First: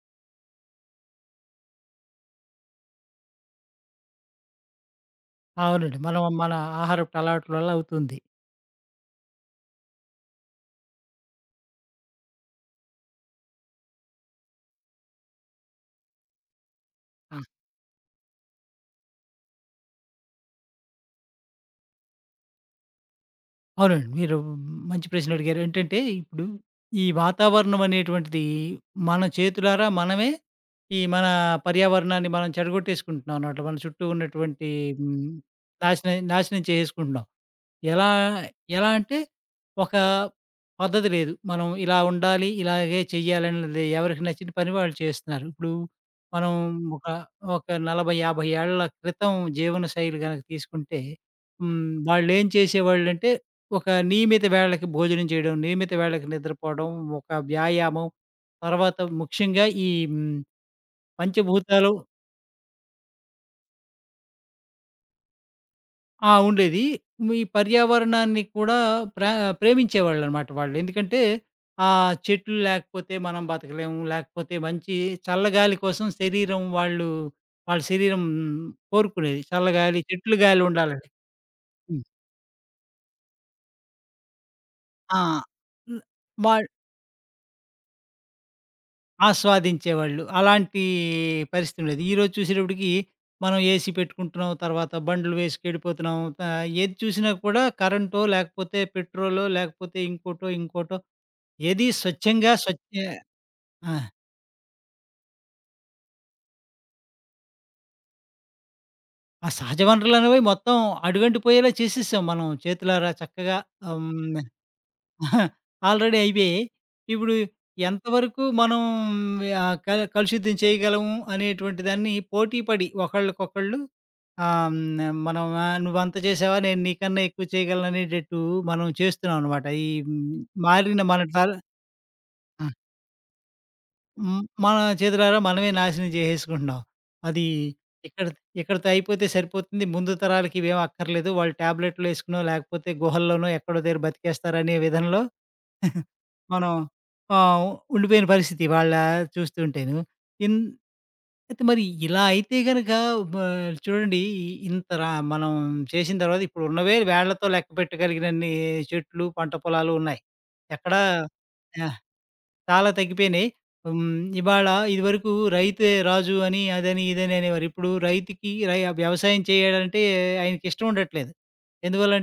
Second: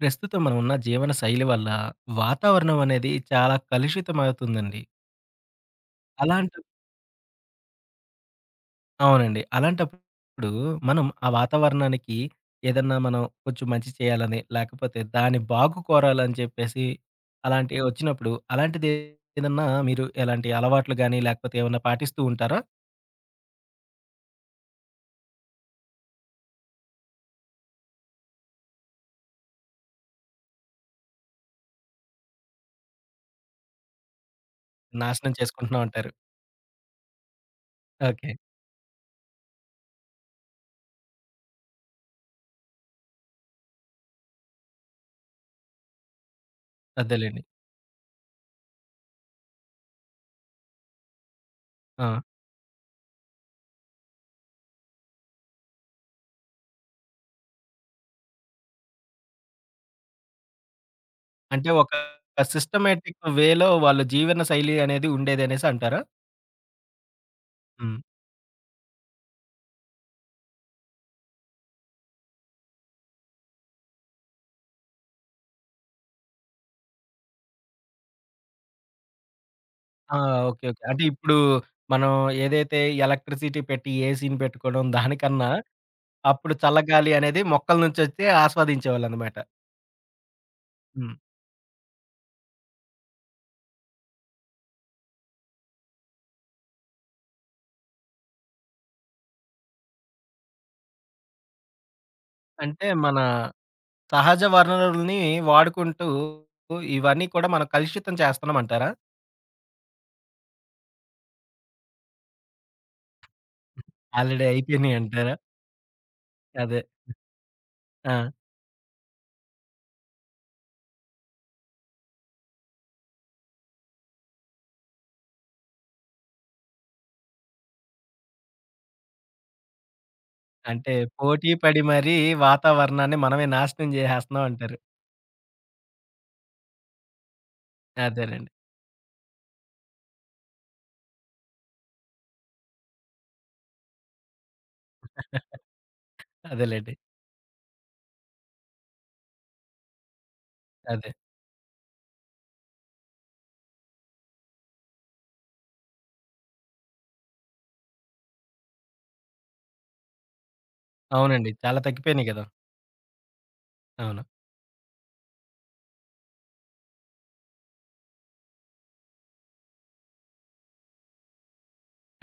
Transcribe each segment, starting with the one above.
ప్రస్తుతం మనం ఉన్న జీవన శైలి వల్ల వాతావరణం అనేది చాలా కలుషితమవుతుందండి. అవునండి. మనం మన అలాంటి ఆహారపు అలవాట్ల వల్ల అవుతుంది. అవునండి. అలాంటప్పుడు మనం ఆ వాతావరణానికి ఏదన్నా మనం కొంచెం మంచి చేయాలని, లేకపోతే దాని బాగు కోరాలని చెప్పేసి ఆ! అలాంటివి వచ్చినప్పుడు, అలాంటిది ఏదన్నా మీరు ఎలాంటి అలవాట్లు గాని, లేకపోతే ఏమన్నా పాటిస్తూ ఉంటారా? అవునండి. మీరు మంచి ప్రశ్న అడిగారు. ఏంటంటే ఇప్పుడు ఈ వాతావరణం అనేటువంటిది మన చేతులారా మనమే ఈ మన పర్యావరణాన్ని మనం చెడగొట్టేసుకుంటున్నాం అన్నమాట. మన చుట్టూ ఉన్నటువంటి హ్మ్, నాశనం చేసుకుంటున్నా ఉంటారు. నాశనం నాశనం చేసేసుకుంటున్నాం. ఎలా ఓకే. ఎలా అంటే ఒక పద్ధతి లేదు. మనం ఇలా ఉండాలి, ఇలాగే చెయ్యాలని లేదు. ఎవరికి నచ్చిన పని వాళ్ళు చేస్తున్నారు. ఇప్పుడు మనం ఒక, అదేలెండి. ఒక 40, 50 ఏళ్ల క్రితం జీవనశైలి గనక తీసుకుంటే హ్మ్. ఆ! వాళ్ళేం చేసేవాళ్ళంటే ఒక నియమిత వేళకి భోజనం చేయడం, నియమిత వేళకి నిద్రపోవడం, ఒక వ్యాయామం, తర్వాత ముఖ్యంగా ఈ హ్మ్, అంటే ఒక పంచభూతాలు. సిస్టమాటిక్ వేలో వాళ్ళ జీవన శైలి అనేది ఉండేదనేసి అంటారా? ఆ! ఉండేది. మీ హ్మ్. పర్యావరణాన్ని కూడా ప్రా ప్రేమించేవాళ్ళనమాట వాళ్ళు. ఎందుకంటే, ఆ చెట్లు లేకపోతే మనం బతకలేము. లేకపోతే మంచి చల్లగాలి కోసం శరీరం వాళ్ళు వాళ్ళ శరీరం కోరుకునేది. చల్లగాలి, ఆ! చెట్లు గాలి ఓకే. ఓకే. అంటే ఉండాలని. ఇప్పుడు హ్మ్. మనం ఏదైతే ఎలక్ట్రిసిటీ పెట్టి ఏసీని పెట్టుకోవడం ఆ! దానికన్నా హ్మ్. అప్పుడు వాళ్ చల్లగాలి అనేది మొక్కల నుంచొచ్చి ఆస్వాదించేవాళ్ళనమాట. ఆస్వాదించేవాళ్ళు. అలాంటి హ్మ్. పరిస్థితి ఉండేది. ఈరోజు చూసేటప్పటికి మనం ఏసీ పెట్టుకుంటున్నాం. తర్వాత బండ్లు వేసుకెళ్ళిపోతున్నాం. ఏది చూసినా కూడా కరెంటో, లేకపోతే పెట్రోలో, లేకపోతే ఇంకోటో ఏది స్వచ్ఛంగా అంటే స్వచ్ఛ మన ఆ! సహజ వనరుల్ని వాడుకుంటూ ఇవన్నీ కూడా మనం కలుషితం చేస్తున్నామంటారా? ఆ సహజ వనరులనేవి మొత్తం అడుగంటిపోయేలా చేసేసాం మనం చేతులారా చక్కగా. ఆహ్, హ్మ్. ఆల్రెడీ అయిపోయినియంటారా? ఆల్రెడీ అయిపోయాయి. అదే. ఇప్పుడు ఆ! ఎంతవరకు మనం ఆహ్, క కలుషితం చేయగలము అనేటువంటి దాన్ని పోటీ పడి ఒకళ్ళకొకళ్ళు. ఆహ్, హ్మ్. మనం నువ్వంత చేసావా? నేను నీకన్నా ఎక్కువ చేయగలను అనేటట్టు మనం చేస్తున్నామనమాట. అంటే మారిన మన పోటీ పడి మరీ ఆ! వాతావరణాన్ని మనమే నాశనం హ్మ్. జేసేస్తున్నాం మన అంటారు. చేతులారా మనమే నాశనం చేసేసుకుంటున్నాం. అది ఇక్కడ అదేనండి. ఇక్కడితో అయిపోతే సరిపోతుంది. ముందు తరాలకి ఇవేం అక్కర్లేదు. వాళ్ళు టాబ్లెట్‌లేసుకునో, లేకపోతే గుహల్లోనో ఎక్కడో దగ్గర బతికేస్తారనే విధంలో మనం అదేలెండి. ఆహ్, ఉండిపోయిన పరిస్థితి ఇవాళ చూస్తుంటేను. ఇన్ అదే. అయితే మరి ఇలా అయితే గనక బ చూడండి ఇంత రా మనం చేసిన తర్వాత ఇప్పుడున్నవే వేళ్ళతో లెక్క పెట్టగలిగినన్ని చెట్లు, పంట పొలాలు ఉన్నాయి. ఎక్కడా అవునండి. చాలా ఆ! తగ్గిపోయినియి గదా! చాలా తగ్గిపోయినాయి. హ్మ్. అవును. ఇవాళ ఇదివరకు రైతే రాజు అని, అదని, ఇదని అనేవారు. ఇప్పుడు రైతుకి వ్యవసాయం చేయాలంటే ఆయనకిష్టం ఉండట్లేదు.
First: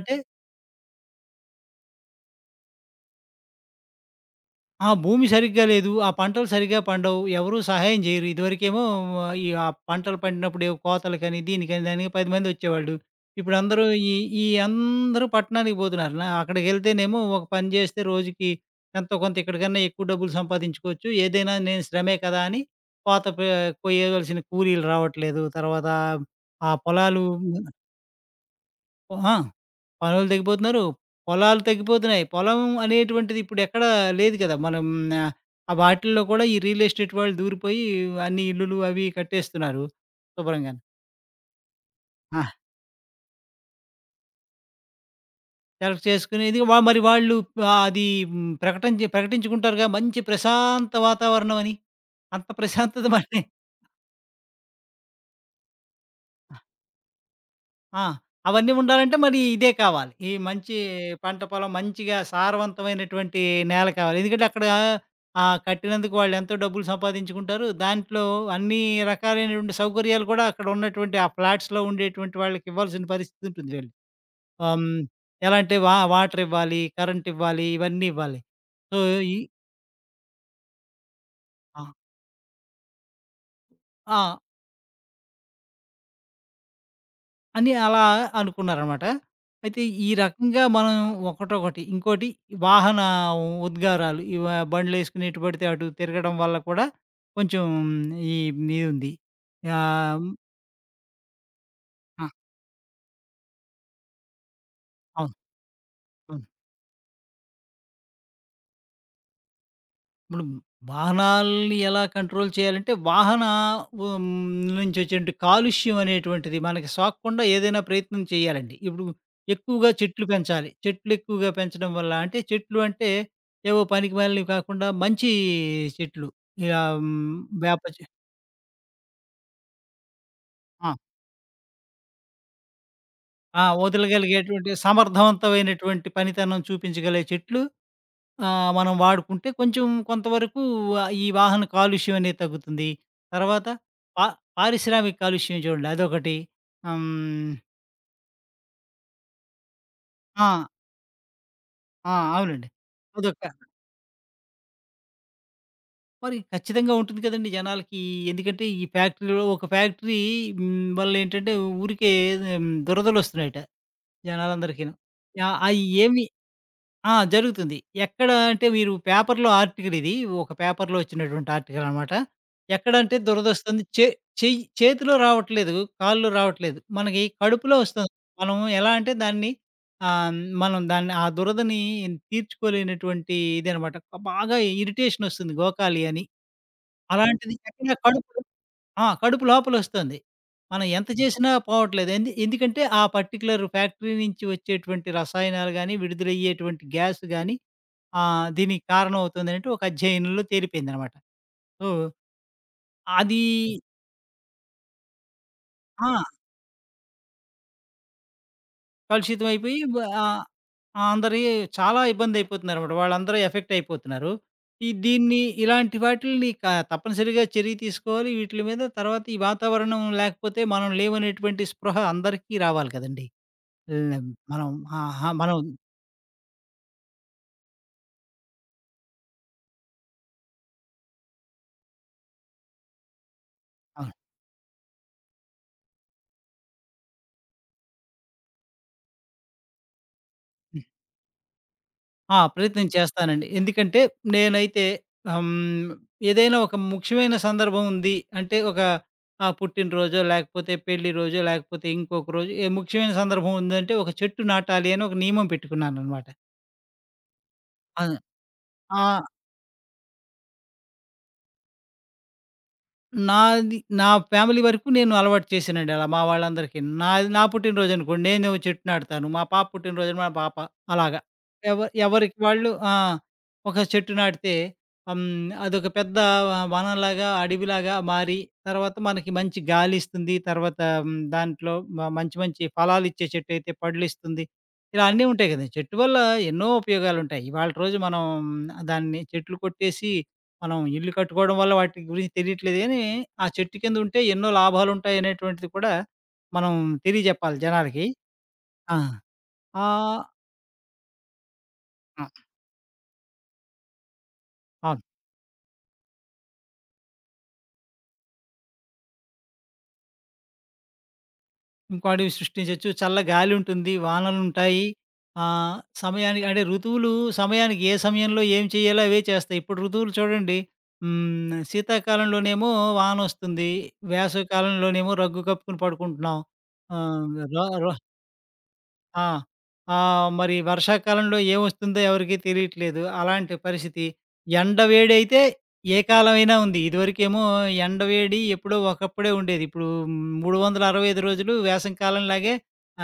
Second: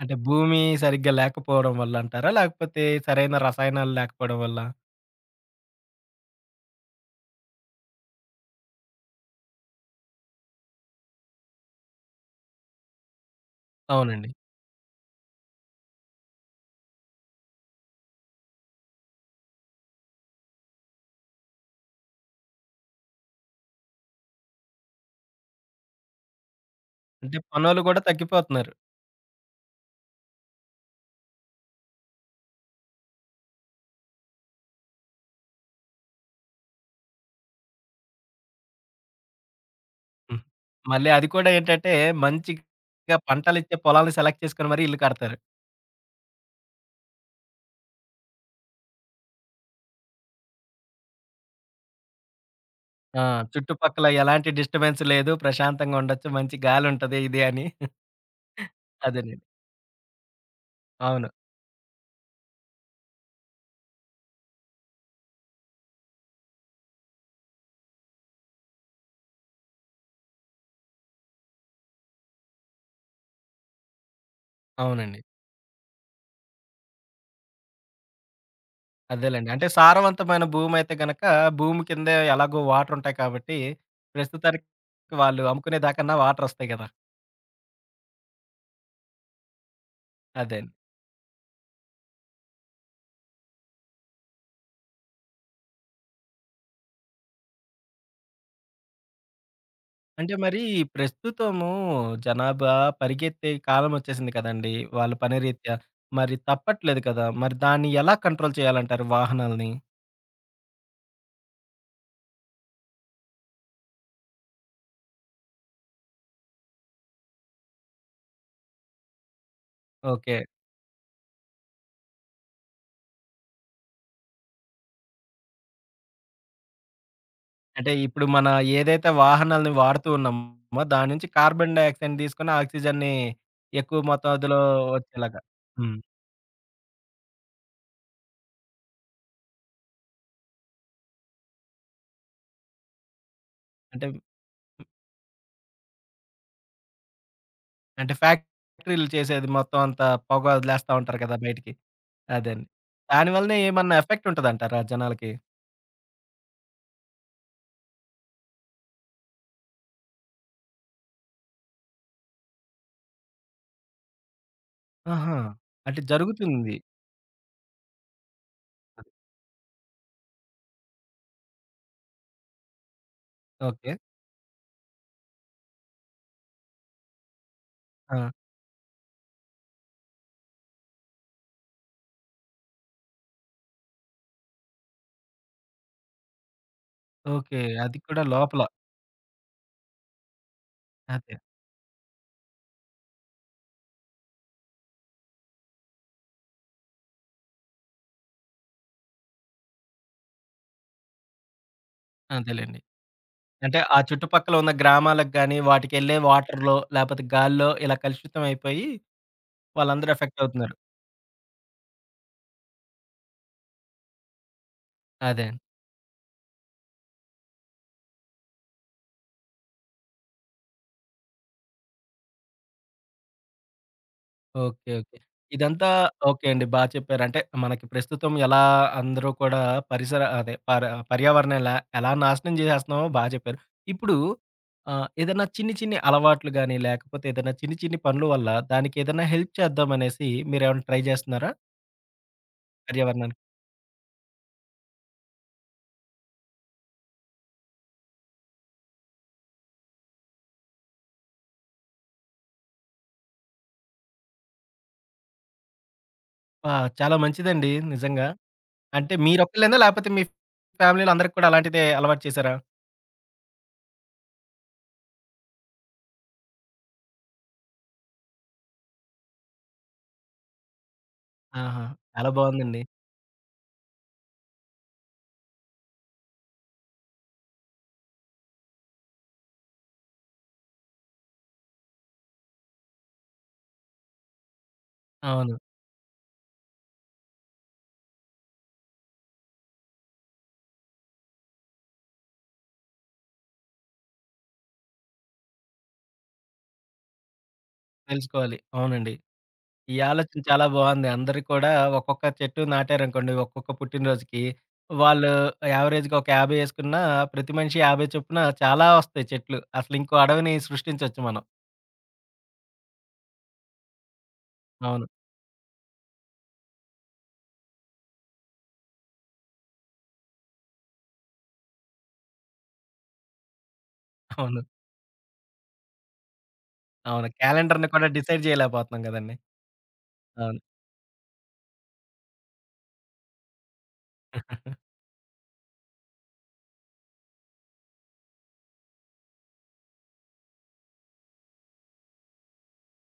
అంటే భూమి సరిగ్గా లేకపోవడం వల్ల అంటారా? లేకపోతే సరైన రసాయనాలు లేకపోవడం వల్ల? ఆ! భూమి సరిగ్గా లేదు. ఆ పంటలు సరిగ్గా పండవు. ఎవరు సహాయం చేయరు. ఇదివరకేమో ఆ, ఈ ఆ పంటలు పండినప్పుడు ఏవో కోతలకని, దీనికని, దానికి 10 మందొచ్చేవాళ్ళు. ఇప్పుడందరూ ఈ అవునండి. ఈ అందరూ పట్టణానికి పోతున్నారు. అక్కడికెళ్తేనేమో ఒక పని చేస్తే రోజుకి ఎంతో కొంత ఇక్కడికన్నా ఎక్కువ డబ్బులు సంపాదించుకోవచ్చు. ఏదైనా నేను శ్రమే కదా! అని కోత పే కొయ్యవలసిన కూలీలు రావట్లేదు. తర్వాత ఆ పొలాలు అంటే పనోళ్ళు గూడా తగ్గిపోతున్నారు. ఆ! పనులు తగ్గిపోతున్నారు. పొలాలు తగ్గిపోతున్నాయి. పొలం అనేటువంటిది ఇప్పుడెక్కడ లేదు కదా! మనం ఆహ్, ఆ వాటిల్లో కూడా ఈ రియల్ ఎస్టేట్ వాళ్ళు దూరిపోయి అన్ని ఇల్లులు అవి ఇవి కట్టేస్తున్నారు హ్మ్. శుభ్రంగాను. మళ్ళీ అది కూడా ఏంటంటే ఆ! మంచిగా పంటలిచ్చే పొలాలను సెలెక్ట్ చేసుకొని మరీ ఇల్లు కడతారు. సెలెక్ట్ చేసుకునేది వా మరి వాళ్ళు ఆహ్, అది ప్రకటన ప్రకటించుకుంటారుగా మంచి ప్రశాంత వాతావరణం అని. అంత ప్రశాంతత ఆ! మరి చుట్టుపక్కల ఎలాంటి డిస్టర్బెన్స్ లేదు. ప్రశాంతంగా ఉండొచ్చు. మంచి గాలుంటది ఇది అని. ఆ! అవన్నీ ఉండాలంటే మరి అదేనండి. ఇదే కావాలి. ఈ మంచి అవును. పంట పొలం మంచిగా సారవంతమైనటువంటి నేల కావాలి. ఎందుకంటే అక్కడ కట్టినందుకు వాళ్ళెంతో డబ్బులు సంపాదించుకుంటారు. దాంట్లో అన్ని రకాలైనటువంటి సౌకర్యాలు కూడా అక్కడ ఉన్నటువంటి ఆ ఫ్లాట్స్‌లో ఉండేటువంటి వాళ్ళకి ఇవ్వాల్సిన పరిస్థితి ఉంటుంది వీళ్ళు. ఆహ్, హ్మ్. అవునండి. ఎలా అంటే వాటర్ ఇవ్వాలి, కరెంట్ ఇవ్వాలి, ఇవన్నీ ఇవ్వాలి. సో, ఈ అదేలెండి. అంటే సారవంతమైన భూమయితే గనక భూమి ఆ! కింద ఎలాగో వాటరుంటాయి కాబట్టి ఆ! ప్రస్తుతానికి వాళ్ళు అమ్ముకునే దాకన్నా వాటరొస్తాయి గదా! అని అలా అనుకున్నారనమాట. అయితే ఈ అదే. రకంగా మనం ఒకటొకటి, ఇంకోటి వాహన ఉద్గారాలు. బండ్లేసుకుని ఎటు పడితే అటు తిరగడం వల్ల కూడా కొంచెం ఈ ఇదుంది. ఆహ్, హ్మ్. అంటే మరి ప్రస్తుతము ఆ! జనాభా పరిగెత్తే కాలం వచ్చేసింది కదండీ! వాళ్ళ అవును. పని రీత్యా. మరి అవును. తప్పట్లేదు కదా! మరి దాన్ని ఎలా కంట్రోల్ చేయాలంటారు వాహనాల్ని? ఇప్పుడు వాహనాల్ని ఎలా కంట్రోల్ చేయాలంటే వాహన ఉమ్, నుంచి వచ్చే కాలుష్యం అనేటువంటిది మనకి సోకకుండా ఏదైనా ప్రయత్నం చేయాలండి. ఇప్పుడు ఎక్కువగా చెట్లు ఓకే. పెంచాలి. చెట్లు ఎక్కువగా పెంచడం వల్ల అంటే చెట్లు అంటే ఏవో పనికిమాలినవి కాకుండా మంచి చెట్లు ఇలా వేప అంటే చె ఇప్పుడు మన ఏదైతే వాహనాల్ని వాడుతూ ఉన్నామో ఆ! దాని నుంచి కార్బన్ డయాక్సైడ్‌ని తీసుకొని ఆక్సిజన్‌ని ఆ! ఎక్కువ మోతాదులో వదలగలిగేటువంటి వచ్చేలాగా. హ్మ్. సమర్థవంతమైనటువంటి పనితనం చూపించగలిగే చెట్లు మనం వాడుకుంటే కొంచెం కొంతవరకు ఈ వాహన కాలుష్యం అనేది తగ్గుతుంది. తర్వాత అంటే పా పారిశ్రామిక కాలుష్యం చూడండి అదొకటి. హ్మ్. అంటే ఫ్యాక్టరీలు చేసేది మొత్తం అంతా పొగ ఆ! వదిలేస్తా ఉంటారు కదా! బయటికి. ఆ! అదండి. అవునండి. అదొక దానివల్లనే ఏమన్నా ఎఫెక్ట్ ఉంటదంటారా జనాలకి? మరి ఖచ్చితంగా ఉంటుంది కదండీ జనాలకి. ఎందుకంటే ఈ ఫ్యాక్టరీలో ఒక ఫ్యాక్టరీ వల్లేంటంటే ఊరికే దురదలొస్తున్నాయట జనాలందరికీను. ఆహా! యాహ్! అయి అంటే ఏమి జరుగుతుంది. ఆ! జరుగుతుంది. ఎక్కడ అంటే మీరు పేపర్‌లో ఆర్టికల్ ఇది. ఒక పేపర్‌లో వచ్చినటువంటి ఆర్టికల్ అనమాట. ఎక్కడంటే దురదొస్తుంది. ఓకే. చెయ్యి చేతిలో రావట్లేదు. కాల్లో రావట్లేదు. మనకి కడుపులో వస్తుంది. ఆ! మనం ఎలా అంటే దాన్ని ఆహ్, మనం దాన్ని ఆ దురదని తీర్చుకోలేనటువంటి ఇదనమాట. బాగా ఇరిటేషన్ వస్తుంది గోకాలి అని. అలాంటిది ఓకే. ఎక్కడ అది కూడా కడుపులో లోపల. ఆ! కడుపు లోపలొస్తుంది. మనం ఎంత అదే. చేసినా పోవట్లేదు. ఎందుకంటే ఆ పర్టిక్యులర్ ఫ్యాక్టరీ నుంచి వచ్చేటువంటి రసాయనాలు గాని, విడుదలయ్యేటువంటి గ్యాస్ గాని ఆ! దీనికి కారణం అవుతుందనంటే ఒక అధ్యయనంలో తేలిపోయిందనమాట. సో, అదేలెండి. అది అంటే ఆ చుట్టుపక్కల ఉన్న గ్రామాలకు గాని, వాటికెళ్ళే ఆ! వాటర్‌లో లేపోతే గాల్లో ఇలా కలుషితం అయిపోయి కలుషితమైపోయి వాళ్ళందరూ ఎఫెక్ట్ ఆహ్, అవుతున్నారు. అందరి చాలా ఇబ్బందయిపోతున్నారనమాట. వాళ్ళందరూ ఎఫెక్ట్ అయిపోతున్నారు. దీన్ని అదే. ఇలాంటి వాటిల్ని క తప్పనిసరిగా చర్య తీసుకోవాలి. వీటిల మీద తర్వాత ఈ వాతావరణం లేకపోతే మనం లేవనేటువంటి స్పృహ అందరికీ రావాలి కదండీ! హ్మ్. మనం ఓకే. ఓకే. ఆహా! మనం ఇదంతా ఓకే అండి. బా చెప్పారు. అంటే మనకి ప్రస్తుతం ఎలా అందరూ కూడా పరిసర అదే పర పర్యావరణం ఎలా ఎలా నాశనం చేసేస్తున్నామో బా చెప్పారు. అవును. ఇప్పుడు ఏదైనా చిన్ని చిన్ని అలవాట్లు గాని, లేకపోతే ఏదైనా చిన్ని చిన్ని పనుల వల్ల దానికేదైనా హెల్ప్ చేద్దామనేసి మీరేమైనా ట్రై చేస్తున్నారా ఆ! ప్రయత్నం పర్యావరణానికి? చేస్తానండి. ఎందుకంటే నేనైతే హ్మ్. ఏదైనా ఒక ముఖ్యమైన సందర్భం ఉంది అంటే ఒక పుట్టినరోజో, లేకపోతే పెళ్లి రోజో, లేకపోతే ఇంకొక రోజు ఏ ముఖ్యమైన సందర్భం ఉందంటే ఒక చెట్టు నాటాలి అని ఒక నియమం పెట్టుకున్నాననమాట. ఆ! చాలా మంచిదండి అవును. నిజంగా. ఆ! అంటే మీరొక్కళ్ళేనా? లేపోతే మీ ఫ్యామిలీలో అందరికి కూడా అలాంటిదే అలవాటు చేశారా? నాది నా ఫ్యామిలీ వరకు నేను అలవాటు చేశానండి అలా మా వాళ్ళందరికీ. నాది నా పుట్టినరోజు అనుకోండి నేను చెట్టు నాటుతాను. మా పాప పుట్టినరోజు మా పాప అలాగా. ఎవ ఆహా! చాలా ఎవరికి వాళ్ళు బావుందండి. ఆ! ఒక చెట్టు నాటితే హ్మ్. అదొక పెద్ద వనంలాగా, అడవిలాగా మారి తర్వాత మనకి మంచి గాలిస్తుంది. తర్వాత హ్మ్. దాంట్లో మంచి మంచి ఫలాలిచ్చే చెట్టయితే పళ్ళిస్తుంది. ఇలా అన్నీ ఉంటాయి అవును. కదండీ. చెట్టు వల్ల ఎన్నో ఉపయోగాలుంటాయి. ఇవాల్టి రోజు మనం చెట్లు కొట్టేసి మనం ఇల్లు కట్టుకోవడం వల్ల వాటి గురించి తెలియట్లేదు గానీ, ఆ చెట్టు కింద ఉంటే ఎన్నో లాభాలుంటాయి అనేటువంటిది కూడా మనం తెలియజెప్పాలి జనాలకి. తెలుసుకోవాలి. ఆ! అవునండి. ఈ ఆహ్, ఆలోచన చాలా బావుంది. అందరూ కూడా ఒక్కొక్క ఆ! చెట్టు నాటారనుకోండి ఒక్కొక్క పుట్టినరోజుకి. అవును. వాళ్ళు యావరేజ్‌గా ఒక 50 ఏసుకున్నా ప్రతి మనిషి 50 చొప్పున చాలా ఒస్తాయి చెట్లు. అసలు ఇంకో అడవిని సృష్టించొచ్చు మనం. ఇంకో అడవి సృష్టించొచ్చు. చల్ల గాలుంటుంది, వానలుంటాయి. అవును. ఆహ్, సమయానికి అంటే ఋతువులు సమయానికి ఏ సమయంలో ఏం చేయాలో అవే చేస్తాయి. ఇప్పుడు ఋతువులు చూడండి. హ్మ్. శీతాకాలంలోనేమో వానొస్తుంది. వేసవి అవును. కాలంలోనేమో రగ్గు కప్పుకొని పడుకుంటున్నాం. అవును. ఆహ్, ర క్యాలెండర్‌ని ర కూడా డిసైడ్ చేయలేకపోతున్నాం ఆ! గదండీ. మరి అవును. వర్షాకాలంలో ఏమొస్తుందో ఎవరికీ తెలియట్లేదు. అలాంటి పరిస్థితి. ఎండ వేడైతే ఏ కాలమైనా ఉంది. ఇదివరకేమో ఎండ వేడి ఎప్పుడో ఒకప్పుడే ఉండేది. ఇప్పుడు 365 రోజులు వేసవి కాలంలాగే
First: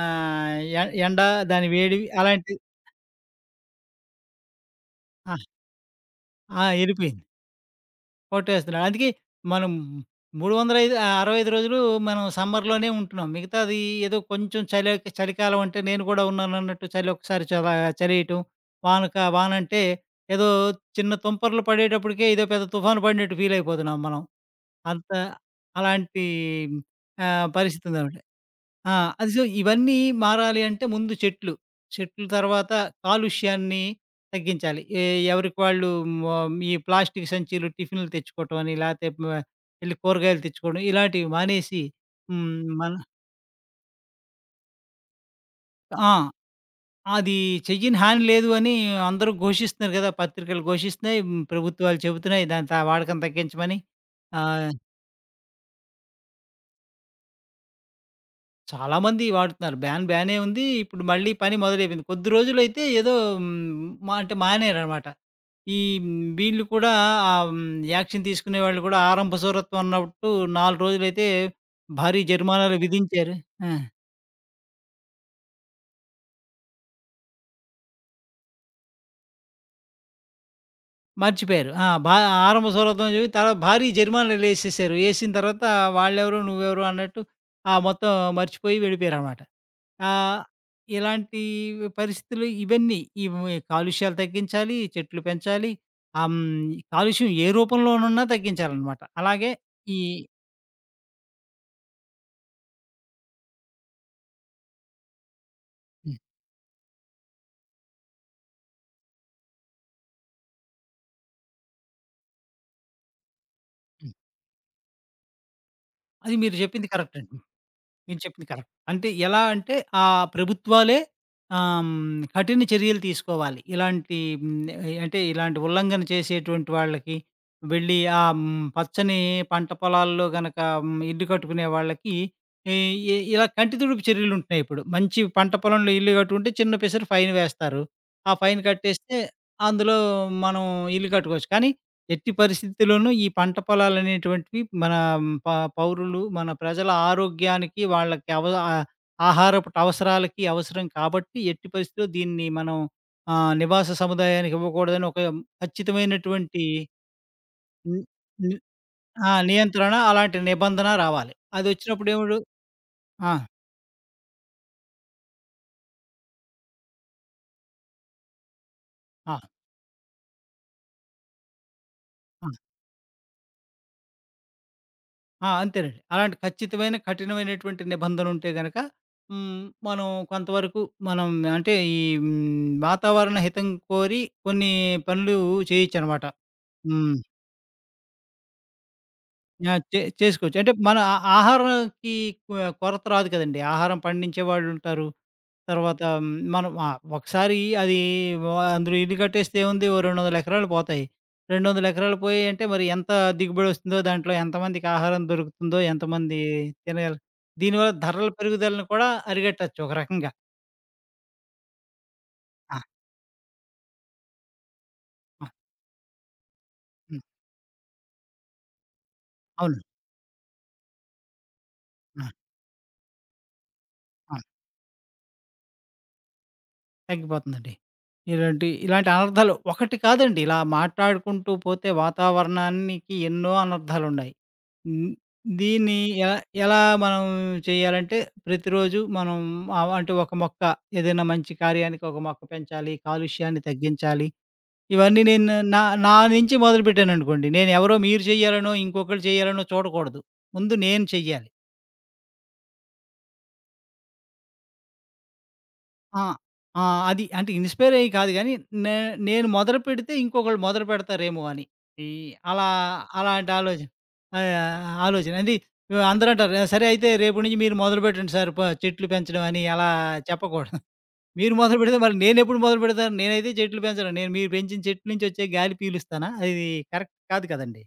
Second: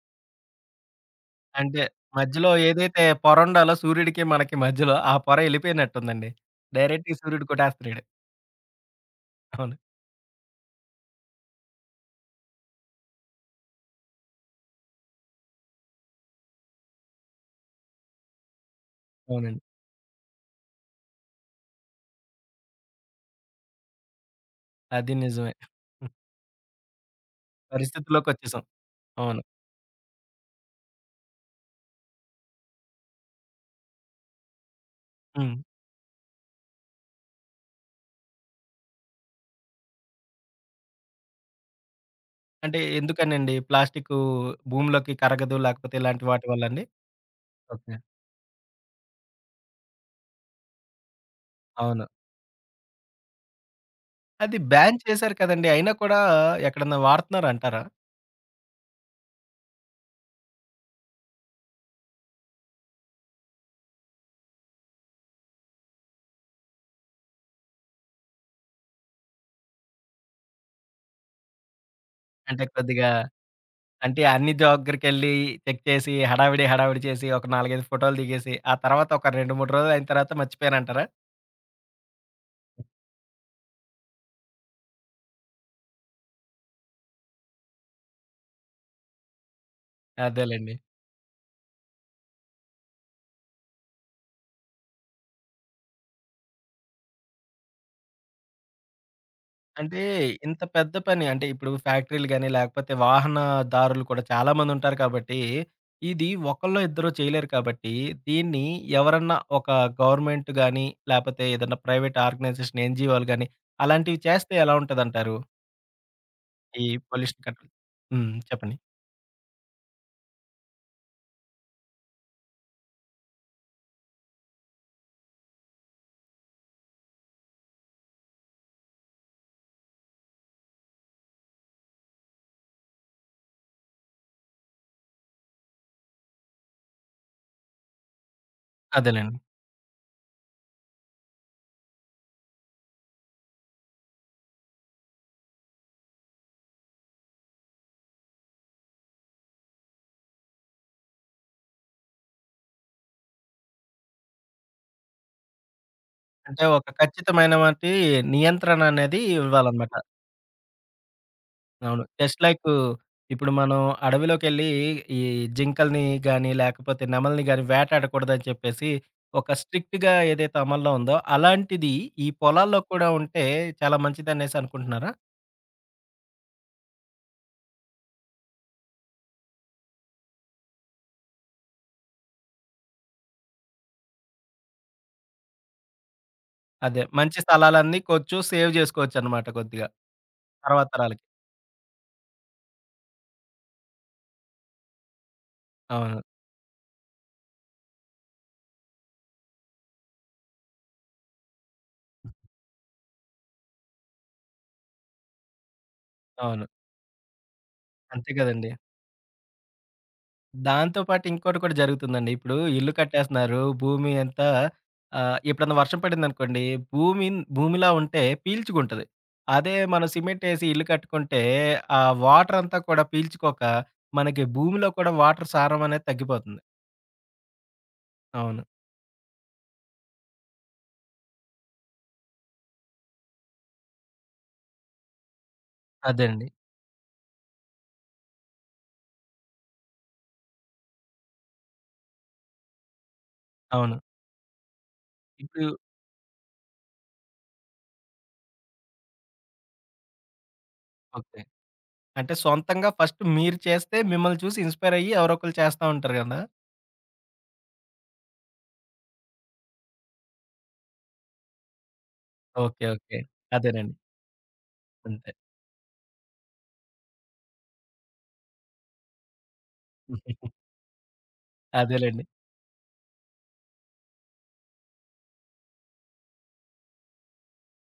ఆహ్, ఎ ఎండ దాని అంటే వేడి మధ్యలో అలాంటి ఏదైతే పొరుండాలో సూర్యుడికి, మనకి మధ్యలో ఆ ఆ! పొర ఎళ్ళిపోయినట్టుందండి. ఆ! డైరెక్ట్‌గా ఎళ్ళిపోయింది. సూర్యుడు కొట్టేస్తున్నాడు. ఫోటో వేస్తున్నాడు. అందుకే మనం అవును. 65 రోజులు మనం సమ్మర్‌లోనే ఉంటున్నాం. మిగతాది ఏదో కొంచెం చలి చలికాలం అంటే నేను కూడా ఉన్నానన్నట్టు చలి ఒకసారి చలేయటం. అవునండి. వానంటే ఏదో చిన్న తుంపర్లు పడేటప్పటికే ఏదో పెద్ద తుఫాను పడినట్టు ఫీల్ అయిపోతున్నాం మనం. అంత అది నిజమే. హ్మ్. అలాంటి పరిస్థితుందనమాట. పరిస్థితిలోకొచ్చేసాం. ఆ! అవును. సో, ఇవన్నీ మారాలి అంటే ముందు చెట్లు. చెట్లు తర్వాత కాలుష్యాన్ని తగ్గించాలి. హ్మ్. ఎవరికి వాళ్ళు ఈ ప్లాస్టిక్ సంచీలు, టిఫిన్‌లు తెచ్చుకోవటం అని లేతే ఎళ్లి కూరగాయలు తెచ్చుకోవడం ఇలాంటివి మానేసి హ్మ్. అంటే మన ఎందుకనండి? ప్లాస్టికు భూమిలోకి కరగదు లేకపోతే ఇలాంటి ఆ! వాటి వల్లండి? అది ఓకే. చెయ్యని హాని లేదు అని అందరూ ఘోషిస్తున్నారు కదా! పత్రికలు ఘోషిస్తున్నాయి. హ్మ్. ప్రభుత్వాలు అవును. చెబుతున్నాయి. దాని వాడకం తగ్గించమని. అది ఆహ్, బ్యాన్ చేశారు కదండీ! అయినా కూడా ఎక్కడన్నా వాడుతున్నారంటారా? చాలామంది వాడుతున్నారు. బ్యానే ఉంది. ఇప్పుడు మళ్ళీ పని మొదలైపోయింది. కొద్ది రోజులైతే ఏదో హ్మ్. మా అంటే మానేరనమాట. ఈ వీళ్ళు కూడా ఆహ్, హ్మ్. యాక్షన్ తీసుకునే వాళ్ళు కూడా ఆరంభసూరత్వం అన్నట్టు 4 రోజులైతే భారీ అంటే జరిమానాలు కొద్దిగా విధించారు. ఆ! అంటే అన్ని దగ్గరికెళ్ళి చెక్ చేసి, హడావిడి చేసి, ఒక 4, 5 ఫోటోలు దిగేసి, ఆ తర్వాత ఒక 2, 3 రోజులయిన తర్వాత మర్చిపోయారంటారా? మర్చిపోయారు. ఆ! భా ఆరంభసూరత్వం అని చెప్పి తర్వాత భారీ జరిమానాలేసేసారు. ఏసిన తర్వాత వాళ్ళెవరు? నువ్వెవరు? అన్నట్టు ఆ మొత్తం మర్చిపోయి వెళ్ళిపోయారనమాట. ఆహ్, అదేలెండి. ఇలాంటి పరిస్థితులు ఇవన్నీ ఇవి కాలుష్యాలు తగ్గించాలి, చెట్లు పెంచాలి. ఆహ్, హ్మ్. కాలుష్యం ఏ రూపంలోనున్నా తగ్గించాలనమాట. అలాగే ఈ అంటే ఇంత పెద్ద పని అంటే ఇప్పుడు ఫ్యాక్టరీలు గాని, లేకపోతే వాహనదారులు కూడా చాలా మందుంటారు కాబట్టి, హ్మ్. ఇది ఒకళ్ళో ఇద్దరో చేయలేరు కాబట్టి, దీన్ని ఎవరన్నా ఒక గవర్నమెంట్ గాని, లేపోతే ఏదన్నా ప్రైవేట్ ఆర్గనైజేషన్, ఎన్‌జీఓలు గాని హ్మ్. అలాంటివి చేస్తే ఎలా ఉంటదంటారు? అది మీరు ఈ చెప్పింది కరెక్ట్ అండి. పొల్యూషన్ కంట్రోల్ మీరు హ్మ్. చెప్పింది కరెక్ట్. చెప్పండి. అంటే ఎలా అంటే ఆ ప్రభుత్వాలే కఠిన చర్యలు తీసుకోవాలి. ఇలాంటి అంటే ఇలాంటి ఉల్లంఘన చేసేటువంటి వాళ్ళకి వెళ్ళి పచ్చని పంట పొలాల్లో గనక ఇల్లు కట్టుకునే వాళ్ళకి ఈ ఇ ఇలా కంటి తుడుపు చర్యలు ఉంటున్నాయి ఇప్పుడు. మంచి పంట పొలంలో ఇల్లు కట్టుకుంటే చిన్న పిసరు ఫైన్ వేస్తారు. ఆ ఫైన్ కట్టేస్తే అదేలెండి. అందులో మనం ఇల్లు కట్టుకోవచ్చు. కానీ ఎట్టి పరిస్థితుల్లోనూ ఈ పంట పొలాలనేటువంటివి మన ప పౌరులు, మన ప్రజల ఆరోగ్యానికి, వాళ్ళకి ఆహారపు అవసరాలకి అవసరం కాబట్టి, ఎట్టి పరిస్థితిలో దీన్ని మనం నివాస సముదాయానికి ఇవ్వకూడదని ఒక ఖచ్చితమైనటువంటి అంటే ఒక ఖచ్చితమైన వాటి ని ని నియంత్రణ అనేది ఆ! ఇవ్వాలనమాట. నియంత్రణ అలాంటి నిబంధన రావాలి. అవును. అదొచ్చినప్పుడు ఏవుడు జస్ట్ లైకు ఆ! ఇప్పుడు మనం అడవిలోకెళ్ళి ఈ జింకల్ని గాని, లేకపోతే నెమలిని గాని వేటాడకూడదని చెప్పేసి ఆ! ఆ! ఒక స్ట్రిక్ట్‌గా ఏదైతే అమల్లో ఉందో, అలాంటిది ఈ పొలాల్లో కూడా ఉంటే చాలా మంచిదనేసి అనుకుంటున్నారా? ఆ! అంతేనండి. అలాంటి ఖచ్చితమైన, కఠినమైనటువంటి నిబంధనుంటే గనక హ్మ్. మనం కొంతవరకు మనం అంటే ఈ వాతావరణ హితం కోరి కొన్ని పనులు చేయొచ్చనమాట. అదే హ్మ్. మంచి స్థలాలన్నీ కొంచెం సేవ్ జేసుకోవచ్చనమాట ఆ! కొద్దిగా. చేసుకోవచ్చు. అంటే తర్వాత మన ఆ తరాలకి. ఆహారంకి కొ కొరత రాదు కదండీ. ఆహారం పండించేవాళ్ళుంటారు. తర్వాత అవును. మనం ఆ! ఒకసారి అది వ అందులో ఇల్లు కట్టేస్తే ఏముంది ఓ 200 ఎకరాలు పోతాయి. 200 ఎకరాలు పోయాయంటే మరి ఎంత దిగుబడొస్తుందో, దాంట్లో ఎంతమందికి ఆహారం దొరుకుతుందో, ఎంతమంది అవును. తినగలరు. దీనివల్ల ధరల అంతే గదండీ! పెరుగుదలను కూడా అరికట్టొచ్చు ఒక రకంగా. దాంతో పాటు ఇంకోటి కూడా జరుగుతుందండి. ఇప్పుడు ఆ! ఇల్లు కట్టేస్తున్నారు. భూమి అంతా ఆ! ఎప్పుడన్నా వర్షం పడిందనుకోండి, హ్మ్. భూమి భూమిలా ఉంటే పీల్చుకుంటది. అదే అవును. మనం సిమెంటేసి ఇల్లు కట్టుకుంటే, ఆ ఆ! వాటరంతా కూడా పీల్చుకోక, మనకి భూమిలో కూడా వాటర్ సారం అనేది తగ్గిపోతుంది. తగ్గిపోతుందండి. అవును. ఇలాంటి, ఇలాంటి అనర్థాలు ఒకటి కాదండి. ఇలా మాట్లాడుకుంటూ పోతే వాతావరణానికి ఎన్నో అనర్థాలున్నాయి. హ్మ్. దీన్ని ఎలా అదండి. ఎలా మనం చేయాలంటే ప్రతిరోజు మనం అంటే ఒక మొక్క ఏదైనా మంచి కార్యానికి ఒక మొక్క పెంచాలి. కాలుష్యాన్ని అవును. తగ్గించాలి. ఇవన్నీ నేను ఇప్పుడు నా నా నుంచి మొదలుపెట్టాననుకోండి. నేనెవరో మీరు చేయాలనో, ఇంకొకళ్ళు చేయాలనో చూడకూడదు. ముందు నేను ఓకే. చెయ్యాలి. అంటే సొంతంగా ఫస్ట్ మీరు చేస్తే, మిమ్మల్ని చూసి ఇన్‌స్పైర్ అయ్యి ఎవరో ఒకళ్ళు చేస్తా ఉంటారు ఆ! గదా! ఆ! అది అంటే ఇన్‌స్పైర్ అయ్యి కాదు గానీ, నే నేను మొదలుపెడితే ఇంకొకళ్ళు మొదలుపెడతారేమో అని. ఈ అలా ఓకే. ఓకే. అలాంటి ఆలోచన. అదేనండి. అంతే. ఆలోచన. అందరూ అంటారు, "సరే అయితే రేపటి నుంచి మీరు మొదలుపెట్టండి సార్ చెట్లు పెంచడం" అని అలా చెప్పకూడదు. మీరు మొదలుపెడితే మరి అదేలెండి. నేనెప్పుడు మొదలుపెడతాను? నేనైతే చెట్లు పెంచను. నేను మీరు పెంచిన చెట్ల నుంచి వచ్చే గాలి పీలుస్తానా? అది కరెక్ట్ కాదు కదండీ.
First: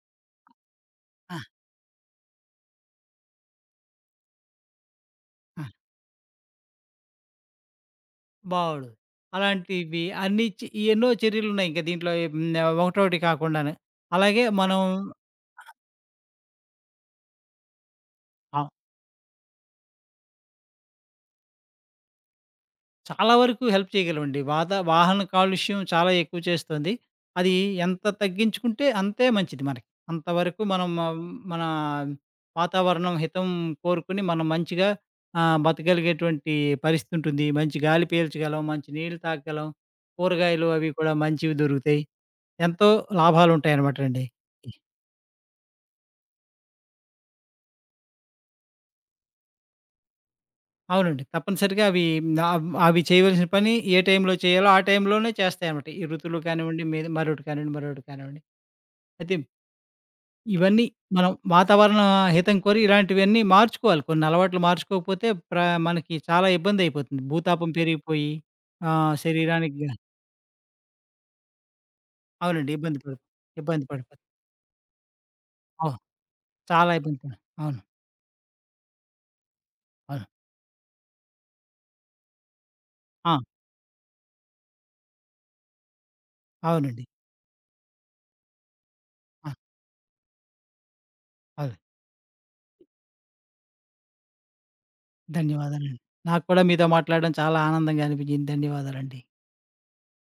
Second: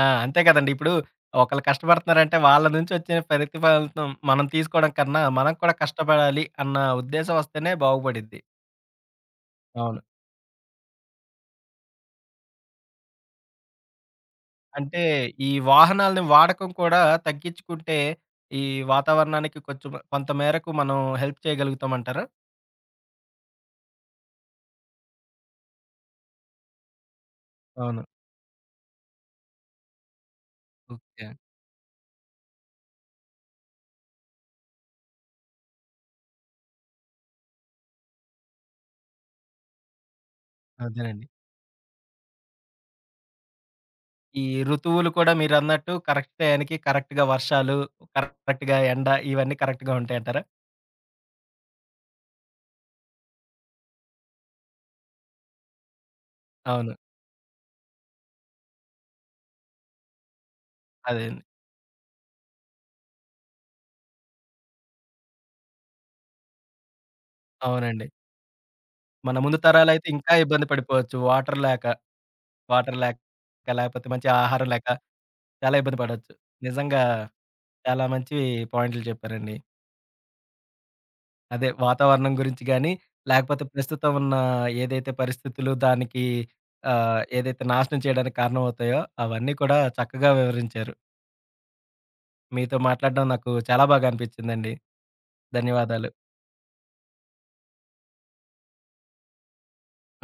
ఆ! అంతే కదండీ. ఇప్పుడు ఆ! ఒకళ్ళు కష్టపడుతున్నారంటే వాళ్ళ నుంచి వచ్చిన ప్రతిఫలితం మనం తీసుకోవడం కన్నా, మనం ఆ! కూడా కష్టపడాలి అన్న ఉద్దేశం వస్తేనే బాగుపడిద్ది. బావుండదు. అవును. అలాంటివి అన్ని చే ఎన్నో చర్యలున్నాయి ఇంకా దీంట్లో హ్మ్. ఒకటోటి కాకుండాను. అలాగే మనం అంటే ఈ వాహనాల్ని వాడకం కూడా తగ్గించుకుంటే, ఆ! ఈ వాతావరణానికి కొంచెం కొంత మేరకు మనం హెల్ప్ చేయగలుగుతామంటారా? చాలా వరకు హెల్ప్ చేయగలమండి. వాహన కాలుష్యం చాలా ఎక్కువ చేస్తుంది. అది అవును. ఎంత తగ్గించుకుంటే అంతే మంచిది మనకి. అంతవరకు మనం ఓకే. మన వాతావరణం హితం కోరుకొని మనం మంచిగా బతకగలిగేటువంటి పరిస్థితి ఉంటుంది. మంచి గాలి పీల్చగలం, మంచి నీళ్ళు తాగగలం, కూరగాయలు అవి కూడా అదేనండి. మంచివి దొరుకుతాయి. ఎంతో లాభాలుంటాయనమాటండి. ఈ ఋతువులు కూడా మీరన్నట్టు కరెక్ట్ టయానికి కరెక్ట్‌గా వర్షాలు, కరెక్ట్‌గా ఎండ ఇవన్నీ కరెక్ట్‌గా ఉంటాయంటారా? అవునండి. తప్పనిసరిగా అవి అవి చేయవలసిన పని ఏ టైంలో చేయాలో ఆ టైంలోనే చేస్తాయనమాట. ఈ ఋతువులు కానివ్వండి, అవును. మీద మరొకటి కానివ్వండి, మరొకటి కానివ్వండి. అయితే ఇవన్నీ మనం అదేండి. వాతావరణ హితం కోరి ఇలాంటివన్నీ మార్చుకోవాలి. కొన్ని అలవాట్లు మార్చుకోకపోతే మనకి చాలా ఇబ్బందయిపోతుంది. భూతాపం అవునండి. పెరిగిపోయి ఆహ్, మన ముందు శరీరానికి గా తరాలైతే ఇంకా ఇబ్బంది పడిపోవచ్చు. వాటర్ లేక, అవునండి. వాటర్ ఇబ్బంది పడి లేక, ఇబ్బంది లేకపోతే పడిపోతుంది. మంచి ఆహారం లేక చాలా అవును. ఇబ్బంది పడొచ్చు. చాలా నిజంగా ఇబ్బంది పడి అవును. చాలా మంచి పాయింట్లు చెప్పారండి. అవును. అదే వాతావరణం గురించి గాని, ఆ! లేకపోతే ప్రస్తుతం ఉన్న ఏదైతే పరిస్థితులు దానికి అవునండి. ఏదైతే నాశనం చేయడానికి కారణమవుతాయో ఆ! అవన్నీ కూడా చక్కగా వివరించారు. అవును. మీతో మాట్లాడడం నాకు చాలా బాగా అనిపించిందండి. ధన్యవాదాలండి. ధన్యవాదాలు. నాకు కూడా మీతో మాట్లాడడం చాలా ఆనందంగా అనిపించింది. ధన్యవాదాలండి.